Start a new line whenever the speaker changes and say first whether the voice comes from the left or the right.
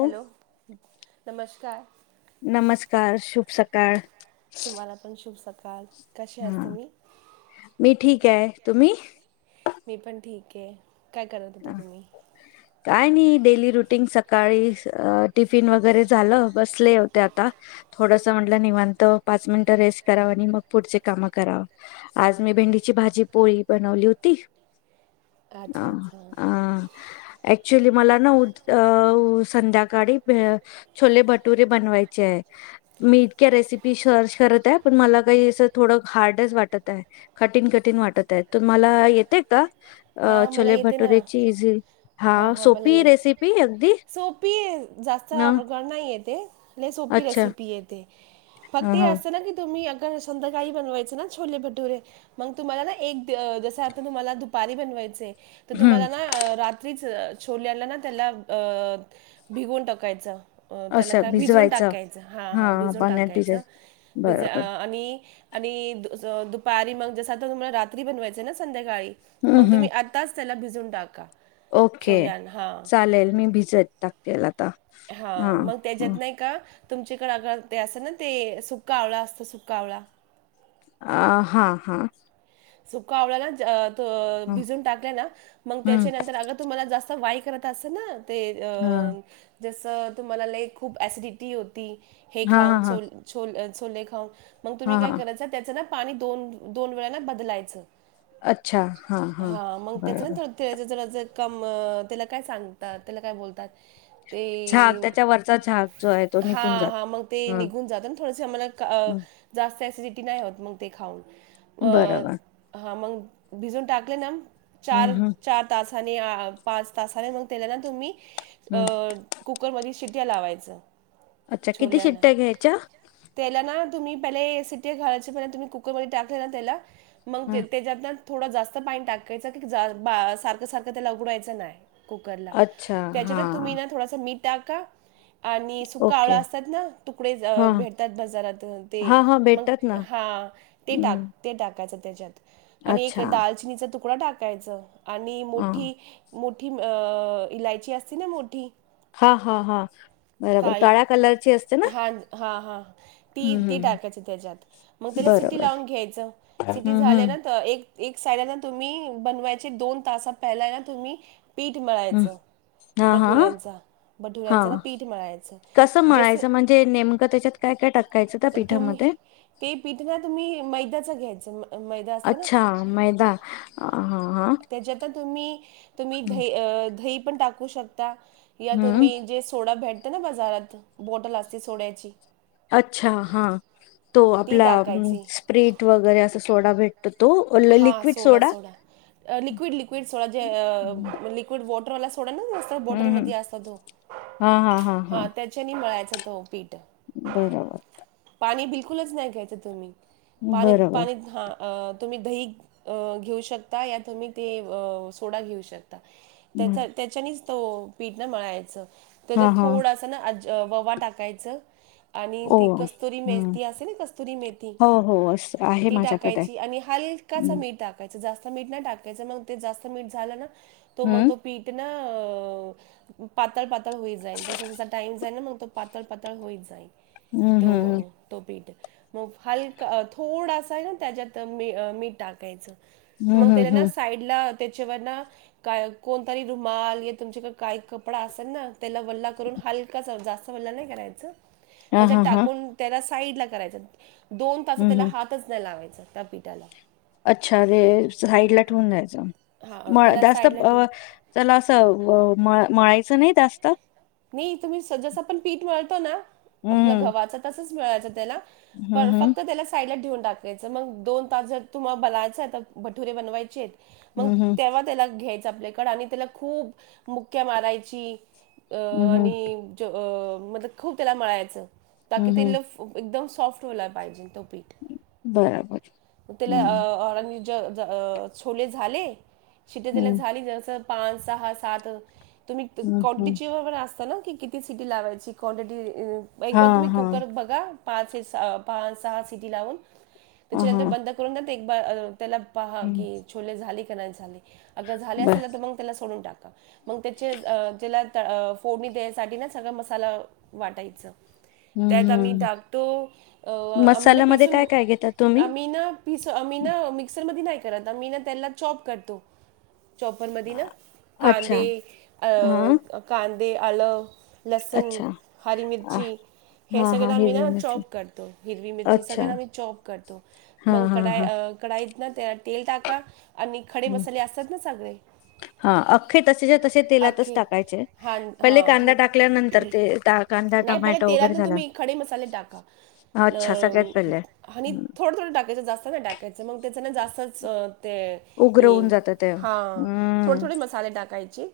right: Hello नमस्कार....
left: नमस्कार शुभ सकाळ
right: तुम्हाला पण शुभ सकाळ. कसे आहात
left: हा
right: तुम्ही
left: मी ठीक आहे तुम्ही
right: मी पण ठीक आहे. काय करत होता
left: हा.
right: तुम्ही
left: काय नाही डेली रुटीन सकाळी टिफिन वगैरे झालं बसले होते आता. थोडस म्हटलं निवांत पाच मिनिटं रेस्ट कराव आणि मग पुढचे काम करावं. आज मी भेंडीची भाजी पोळी बनवली होती.
right: अच्छा
left: अ-
right: अच्छा
left: ह ऍक्च्युली मला ना उत उ संध्याकाळी भे छोले भटुरे बनवायचे आहे. मी इतक्या रेसिपी सर्च करत आहे पण मला काही असं थोडं हार्डच वाटत आहे. कठीण कठीण वाटत आहे, तुम्हाला येतेय का अ छोले भटुरे
right: ह हा मला येते
left: रेसिपी अगदी
right: सोपीये जास्त
left: ना
right: अवघड नाहीये ते लई सोपी
left: अच्छा
right: रेसिपी ये ते
left: ह
right: फक्त ये
left: ह
right: असं ना की तुम्ही संध्याकाळी बनवायच ना छोले भटुरे मग तुम्हाला ना एक जस आता तुम्हाला- दुपारी बनवायचे तर
left: हम्म.
right: तुम्हाला ना रात छोल्याला ना त्याला अ भिगून टाकायचं. अं त्याला
left: असं
right: काय भिजून
left: भिजवायचं
right: टाकायचं हा हा भिजून
left: पाण्यात भिजत
right: टाकायचं भिज
left: बरोबर
right: आणि आणि द दुपारी मग जस आता तुम्हाला रात्री बनवायचंय ना संध्याकाळी
left: हम्म
right: मग
left: हम्म.
right: तुम्ही आ आताच त्याला भिजून टाका.
left: ओके
right: छोल्यान हां
left: चालेल मी भिजत टाकतील आता.
right: हा मग त्याच्यात नाही का तुमच्याकडे अगळ ते असं ना ते सुक्का आवळा असतं सुका आवळा
left: अ हा हा.....
right: सुका आवळा ना
left: हा.
right: भिजून टाकला ना मग
left: हम्म
right: त्याच्या नंतर अग तुमला जास्त वाय करत अस ना ते अ
left: हा
right: जसं तुम्हाला लई खूप ॲसिडिटी होती हे
left: हा
right: खाऊन
left: हा
right: सोल छोले छोले खाऊन मग
left: हा
right: तुम्ही काय
left: हा
right: करायच त्याचं ना पाणी दोन दोन वेळा ना बदलायचं.
left: अच्छा हा हा बरोबर.
right: च जरा ज काम त्याला काय सांगतात त्याला काय बोलतात. ते
left: झाग त्याच्या वरचा झाग जो आहे तो
right: हा
left: निघून
right: हा
left: जातो
right: मग ते
left: ह
right: निघून जात. थोडंसे आम्हाला का जास्त ॲसिडिटी नाही होत मग ते खाऊन अ
left: बरोबर
right: हा मग भिजून टाकले ना
left: हम्म
right: चार
left: हम्म
right: चार तासाने पाच तासाने मग तेला ना तुम्ही अ
left: हम्म
right: कुकर मध्ये शिट्या लावायचं.
left: अच्छा किती
right: छोल्याला.
left: शिट्ट्या घ्यायच्या?
right: त्याला ना तुम्ही पहिले सिट्टी घालायची पण तुम्ही कुकरमध्ये टाकले ना त्याला मग
left: ह
right: ते त्याच्यात थोडं जास्त पाणी टाकायचं की सारखं सारखं ते ऊगडायचं नाही. कुकर ला
left: अच्छा हा
right: त्याच्यात तुम्ही ना थोडासा मीठ टाका. आणि सुका आवळा
left: ओके
right: असतात ना तुकडे
left: हा
right: भेटतात बाजारातून ते
left: हा हा
right: मग
left: भेटतात ना
right: हा ते टाक.
left: हम्म
right: ते टाकायचं त्याच्यात आणि एक
left: अच्छा
right: दालचिनीचा तुकडा टाकायचा आणि
left: ह
right: मोठी मोठी अ इलायची असती ना मोठी
left: हा हा हा बरोबर
right: काळी
left: काळ्या कलरची असते ना
right: हा हा ह ती ती
left: हम्म
right: टाकायची त्याच्यात. मग त्याला सिटी
left: बरोबर
right: लावून घ्यायचं. सिटी
left: हम्म
right: झाले
left: हम्म
right: ना एक एक साइड ना तुम्ही बनवायचे दोन तास पहिला ना तुम्ही पीठ
left: हम्म
right: मिळायचं.
left: हा हा
right: भठुऱ्यांचा
left: हा
right: भठुऱ्यांचा ना पीठ मळायचं
left: कसं
right: जस
left: म्हणायचं म्हणजे नेमकं त्याच्यात काय काय टाकायचं त्या
right: तुम्ही
left: पिठामध्ये?
right: ते पीठ ना तुम्ही मैदा्याच घ्यायचं मैदा असत ना.
left: अच्छा मैदा हा हा
right: त्याच्यात तुम्ही तुम्ही द दही पण टाक कू शकता. या
left: हम्म
right: तुम्ही जे सोडा भेटता ना बाजारात बॉटल असते सोड्याची
left: अच्छा हा. तो
right: ती
left: आपला
right: टाकायची
left: स्प्र्रीट वगैरे असा सोडा भेटतो तो? ल-
right: हां
left: liquid
right: soda soda liquid liquid soda जे
left: हम्म
right: फुल वॉटर वाला सोडा नाही असंत बॉटल
left: हम्म
right: मध्ये असतो तो हा त्या च्यानी मिळायच तो पीठ.
left: बरोबर.
right: पाणी बिलकुलच नाही घ्यायचं तुम्ही पाणी
left: बरोबर
right: पाणी हां. तुम्ही दही घेऊ शकता या तुम्ही ते सोडा घेऊ शकता. त्याच्या
left: हम्म.
right: त्याच्यानीच तो पीठ न मळायच त्याच्या
left: हा हा
right: थोडा सा ववा टाकायच आणि
left: ओ
right: ती कस्तुरी
left: हम्म
right: मेथी असे ना कस्तुरी मेथी
left: हो हो अस आहे
right: ती
left: माझ्याकडे
right: टाकायची आणि हलका
left: हम्म
right: मीठ टा कायच जास्त मीठ नाही टाकायच मग ते जास्त मीठ झालं ना तो
left: हम्म
right: मग पीठ ना पातळ पातळ होई जाईल जस जचा टाईम जाई ना मग तो पातळ पातळ होई जाईल.
left: हम्म
right: त
left: हम्म
right: तो पीठ मग हलका थोडासा आहे ना, त्याच्यात मी मीठ टाकायचं. मग
left: हम्म
right: त्याला
left: हम्म
right: ना
left: हम्म.
right: साईड. त्याच्यावर ना का कोणतरी रुमाल, या तुमच्याकडे काही कपडा असेल ना? त्याला वल्ला करून हलका जास्त वल्ला नाही करायच.
left: हा, हा, हां.
right: त्याला साईडला कराय, दोन तास
left: हम्म
right: त्याला
left: हम्म
right: हातच नाही लावायच त्या पिठाला.
left: अच्छा, ते साईडला ठेवून द्यायचं
right: हा
left: म,
right: त्याला
left: जास्त
right: साईडला ठेव
left: अ चला, असं मळायचं नाही जास्त.
right: नाही, तुम्ही स, जसं आपण पीठ मिळत ना आपलं
left: हम्म
right: गव्हाचं, तसंच मिळायचं त्याला
left: हम्म
right: पर
left: हम्म
right: फक्त त्याला. साईडला ठेवून टाकायचं, मग दोन तास जर तुम्हाला बलायचं तर भटुरे बनवायचेत. मग
left: हम्म
right: तेव्हा त्याला घ्यायचं आपल्याकडे आणि त्याला खूप मुक्क्या मारायची अं,
left: हम्म
right: आणि म, खूप त्याला मळायचं तकी
left: हम्म
right: ते
left: हम्म
right: ल एकदम सॉफ्ट वाला पायजे तो पीट
left: बरोबर
right: त्याला [unintelligible]
left: हम्म
right: [unintelligible] छोले झाले शिटे झाल्या
left: हम्म
right: झाली जस पाच सहा सात तुम्ही
left: हम्म हम्म
right: क्वांटिटीची वबर असता ना की किती सिटी लावायची क्वांटिटी. एक
left: हा
right: ब, तुम्ही
left: हा
right: कुकर बघा, पाच सहा सिटी लावून,
left: अ हा
right: त्याच्यानंतर बंद करून एक त्याला पहा
left: हम्म.
right: की छोले झाले का नाही झाले अगर झाले
left: बर
right: असेल तर तर मग त्याला सोडून टाका, मग त्याचे जेला फोडणी द्यायसाठी ना सगळं मसाला वाटायचं
left: हम्म
right: त्यात आम्ही
left: हम्म
right: टाकतो अ आम्ही ना
left: मसाल्यामध्ये
right: पिसून
left: काय काय घेता तुम्ही
right: आम्ही ना पिस आम्ही ना मिक्सरमध्ये नाही करत आ मी ना त्याला चॉप करतो. चॉपरमध्ये न
left: अच्छा
right: कांदे
left: हा
right: कांदे आलं लसन
left: अच्छा
right: हारी
left: आ,
right: मिर्ची हे
left: हा हा
right: सगळं मी
left: हिरवी
right: ना,
left: मिरची
right: चॉप करतो, हिरवी मिरची
left: अच्छा
right: सगळं मी चॉप करतो.
left: हा
right: मग
left: हा
right: कडाई,
left: हा
right: कढाईत ना त्याला तेल टाका. आणि खडे
left: हम्म.
right: मसाले असतात ना सगळे
left: हा अख्खे तसेच्या तसे तेलातच
right: अखे
left: टाकायचे
right: हां
left: पहिले
right: हा
left: कांदा टाकल्यानंतर ते टा- कांदा
right: नाही प
left: टमॅटो
right: तेलात
left: वगैरे
right: ना
left: झाला
right: तुम्ही खडे मसाले टाका ल
left: अच्छा सगळ्यात पहिले
right: आणि
left: हम्म.
right: थोडं थोडं टाकायचं, जास्त नाही टाकायचं, मग त्याचं नाही जास्तच ते
left: उग्र होऊन जात ते
right: हा थोडे
left: हम्म
right: थोडे मसाले टाकायचे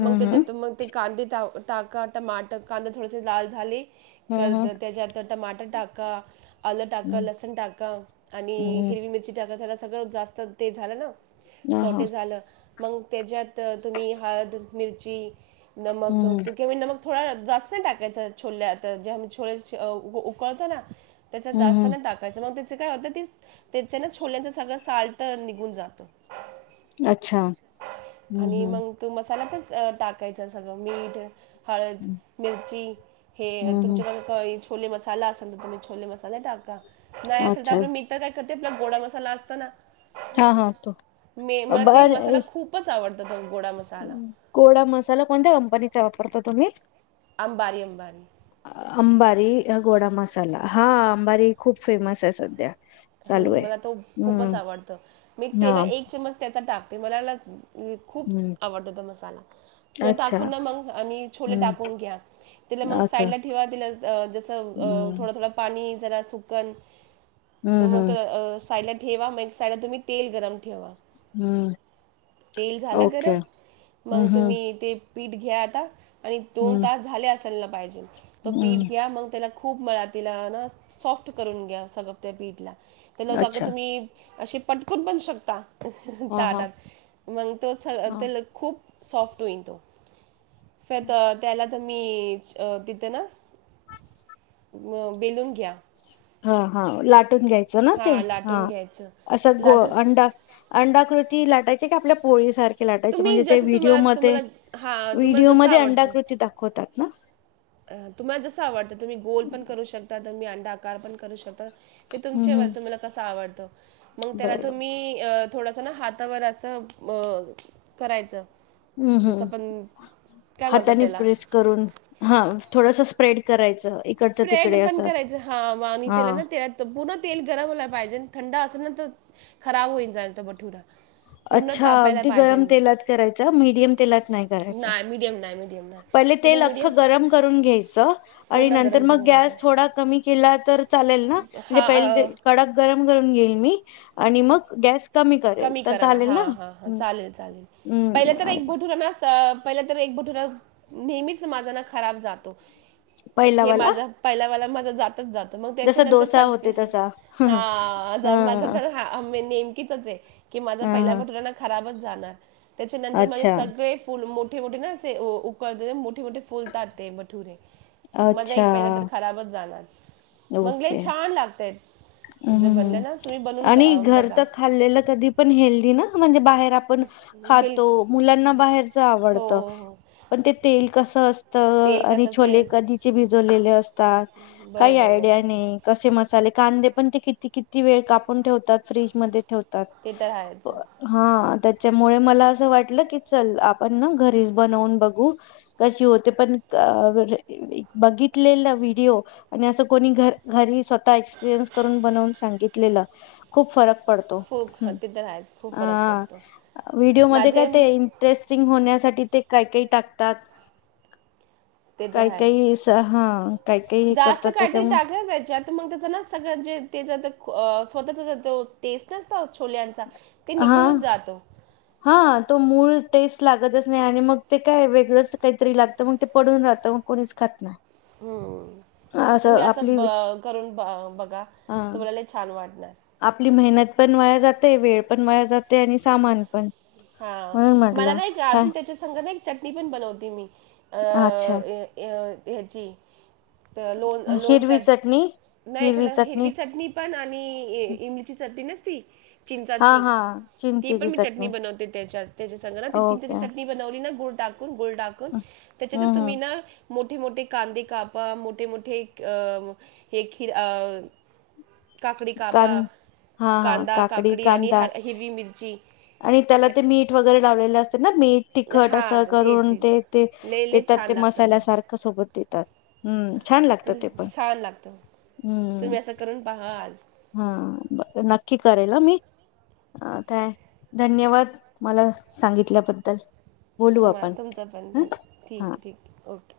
right: मग त्याच्यात मग ते कांदे टा टाका, टमाटर, कांदे थोडेसे लाल झाले
left: हम्म
right: करत
left: हम्म
right: त्याच्यात तर टमाटर टाका आलं टाका,
left: हम्म
right: लसण टाका आणि
left: हम्म
right: हिरवी मिरची टाका त्याला सगळं जास्त ते झालं ना.
left: हम्म
right: सोटे
left: हम्म
right: झालं, मग त्याच्यात तुम्ही हळद मिरची नमक क्यंकि म मीही नमक थोडा जास्त नाही टाकायचा छोले तर, जेव्हा मी छोळे उकळतो ना. त्याचा
left: हम्म
right: जास्त नाही
left: हम्म
right: टाकायचं, मग त्याचे काय होते, ती त्याचे ना छोल्यांचं सगळं साल्ट निघून जातं
left: अच्छा हम्म हम्म
right: तू मसालातच टाकायचा सगळं मीठ हळद,
left: हम्म
right: मिरची हे
left: हम्म हम्म
right: तुमच्या छोले मसाला असेल तर तुम्ही छोले मसाला टाका, नाही असेल तर
left: अच्छा
right: आप मी काय करते आप, गोडा मसाला असता ना,
left: हा हा तो
right: मे म ते
left: बर
right: मसाला
left: ए,
right: खूप खूपच आवडं तो गोडा मसाला.
left: गोडा मसाला कोणत्या कंपनीचा वापरता तुम्ही?
right: अंबारी अंबारी.
left: अंबारी गोडा मसाला, हा अंबारी खूप फेमस आहे सध्या. चालू
right: हं
left: आहे.
right: मला तो खूपच
left: हम्म
right: आवडतं. मी
left: हा
right: तेना एक चमच त्याचा टाकते मलाला खूप
left: हम्म
right: आवडत तो मसाला, ते
left: अच्छा
right: टाकून ना मग आणि छोले
left: हम्म
right: टाकून घ्या. तिला मग
left: अच्छा
right: साईडला ठेवा, तिला जसं अ
left: हम्म
right: थोडं थोडं पाणी जरा सुकन त
left: हम्म
right: मग
left: हम्म
right: साईडला ठेवा, मग ऐक साईडला तुम्ही तेल गरम ठेवा.
left: हम्म
right: तेल झालं
left: ओके
right: गरम,
left: हम्म
right: मग
left: हम्म
right: तुम्ही ते पीठ घ्या आता आणि दोन
left: हम्म
right: तास झाले असलना पाहिजे, तो पीठ
left: हम्म
right: घ्या मग त्याला खूप मळा तीला आन सॉफ्ट करून घ्या सगळं त्या पीठला. त्याला अगं
left: अच्छा
right: तुम्ही असे पटकून पण शकता
left: हा हा
right: ताटात, मग तो स
left: हा
right: तेला खूप सॉफ्ट होईन तो. फेत त्याला तं मी तितं ना मं बेलून घ्या.
left: हा हा लाटून घ्यायचं ना ते?
right: लाटून
left: हा
right: घ्यायचं
left: असं गोल
right: लाटून
left: अंडा अंडाकृती लाटायची की, आपल्या पोळीसार लाटायचे
right: तुम्ही
left: म्हणजे ते
right: जसं तुम्हाला
left: व्हिडिओमधे,
right: तुम्हाला हा तुम्हाला जसं
left: व्हिडिओमधे
right: आवडतंय
left: अंडाकृती दाखवतात ना?
right: अं तुम्हाला जसं आवडतं, तुम्ही गोल पण करू शकता, तुम्ही अंडा आकार पण करू शकता. ते
left: हम्म
right: तुमच्यावर
left: हम्म
right: तुम्हाला कस आवडतं. मग त्याला
left: बरं
right: तुम्ही, थोडासा ना हात तावर असं मग करायचं
left: हम्म
right: जसं
left: हम्म
right: पण काय म्हणतात
left: हातानी
right: त्याला
left: प्रेस करून, हा थोडसं स्प्रेड करायचं. इकडचं
right: स्प्रेड
left: तिकडे
right: पण
left: असं
right: करायचं, हा वाणी
left: हा
right: तेला ना तेलात तर पूर्ण तेल गरम होयला पाहिजे. थंड असेल ना, तर खराब होईन जायल त बठुडा.
left: अच्छा अगदी गरम तेलात करायचं, मीडियम तेलात नाही करायचं.
right: मिडयम नाही, मिडीयम नाही.
left: पहिले
right: तुम्ही
left: तेल
right: मीडियम
left: अख्खं गरम करून घ्यायचं आणि
right: पूर्ण
left: नंतर
right: गरम
left: मग
right: करून
left: गॅस
right: घ्यायचं
left: थोडा कमी केला तर चालेल ना? म्हणजे
right: हा
left: पहिले
right: अं,
left: ते कडक गरम करून घेईल मी आणि मग गॅस करेल
right: कमी
left: तर
right: कराना
left: चालेल
right: हा
left: ना
right: हां हां चालेल चालेल,
left: हम्म
right: पहिले तर एक बोटूरा पहिलं तर एक बटुरा नेहमीच माझाना खराब जातो, हे
left: पहिलावाला
right: माझं पहिल्यावाला माझं जातच जातं, मग
left: जसा
right: त्याच्यानंतर
left: डोसा
right: सगळे
left: होते तसा
right: हा ज माझं
left: ह
right: तर हा मे नेमकीचाच ये की, माझा पहिला
left: ह
right: बटूरा ना खराबच जाणार. त्याच्यानंतर माझे
left: अच्छा,
right: सगळे फुल मोठे मोठे ना असे, उकळते मोठे मोठे फुलता ते बठुरे माझा एक पहिला तर
left: अच्छा.
right: खराबच जाणार. मंग लई
left: ओके.
right: छान लागतायत,
left: हं,
right: जर
left: हं,
right: बनलं
left: हं.
right: ना तुम्ही बनून
left: आणि
right: बघा.
left: घरचं खाल्लेलं कधी पण हेल्ली ना? म्हणजे बाहेर आपण खातो,
right: बिलकुल
left: मुलांना बाहेरच
right: हो
left: आवडत.
right: हो हो
left: पण ते तेल कसं असतं,
right: तेल
left: आणि
right: कसं ते
left: छोले कधी ची भिजलेलेले असतात काही
right: बरोबर
left: आयडिया
right: बरोबर
left: नही. कसे मसाले, कांदे पण ते किती किती वेळ कापून ठेवतात, फ्रीजमध्ये ठेवतात
right: ते तर आहेच
left: हा त्याच्यामुळे मला असं वाटलं की, चल आपण ना घरीच बनवून बघू. कशी होते, पण म्हणजे बघितलेला व्हिडिओ. आणि असं कोणी घ घरी स्वतः एक्सपिरियन्स करून बनवून सांगितलेलं खूप फरक पडतो
right: खूप
left: हम्म
right: ते तर आहेच खूप फरक
left: अ
right: पडतो
left: व्हिडिओ मध्ये काय
right: माझे
left: ते टेस्टिंग होण्यासाठी ते काही काही टाकतात.
right: ते तर
left: काही काहीस हा काही काही
right: अस
left: करतात
right: काहीतरी
left: त्याच्यामुळे
right: टाकाया पाहिजे त्याच्यात तर मग त्याचा ना सगळ जे त्याच स्वतःचा जो टेस्ट असतो छोल्यांचा ते
left: हा
right: निघूनच जातो
left: हा तो मूळ टेस्ट लागतच नाही आणि मग ते काय वेगळंच काहीतरी लागतं मग ते पडून राहतं. कोणीच खात नाही.
right: हम्म तुम्ही असं ब करून बघा
left: अ
right: तुम्हाला लई छान वाटणार.
left: आपली मेहनत पण वाया जाते वेळ पण वाया जात ते आणि सामान पण म्हणून म्हटलं काय
right: त्याच्यासंग मी चटणी पण बनवते मी अ
left: अच्छा
right: याची तर लोण लोणच
left: हिरवी चटणी
right: नाही त्याला हिरवी चटणी पण आणि इमलीची चटणी नसती
left: हा
right: चिंचाची
left: हा
right: ती पण
left: चिंचेची
right: मी चटणी बनवते त्याच्यात त्याच्यास़ंग ना चिंचची
left: ओके
right: चटणी बनवली ना गुळ टाकून गुळ टाकून
left: हम्म
right: त्याच्यात तुम्ही
left: हम्म
right: ना मोठे मोठे कांदे कापा मोठे मोठे अ हे खीर अ काकडी
left: कां
right: कापा
left: हा हा
right: कांदा काकडी आणि
left: कांदा
right: हिरवी मिर
left: आणि त्याला ते मीठ वगैरे लावलेले असते ना मीठ तिखट
right: हा
left: असं करून
right: तीच
left: ते ते
right: लय लय
left: देतात
right: छान
left: ते
right: लागतं मग
left: मसाल्यासारखं सोबत देतात. हम्म छान लागतं ते पण
right: ल- छान लागतं
left: हम्म
right: तुम्ही असं करून पहा आज
left: हा बर नक्की करेल अ मी अ काय धन्यवाद मला सांगितल्याबद्दल बोलू
right: तुम्हा
left: आपण
right: तुमचं पण
left: ह
right: धन ठीक
left: हा
right: आहे ठीक ओके.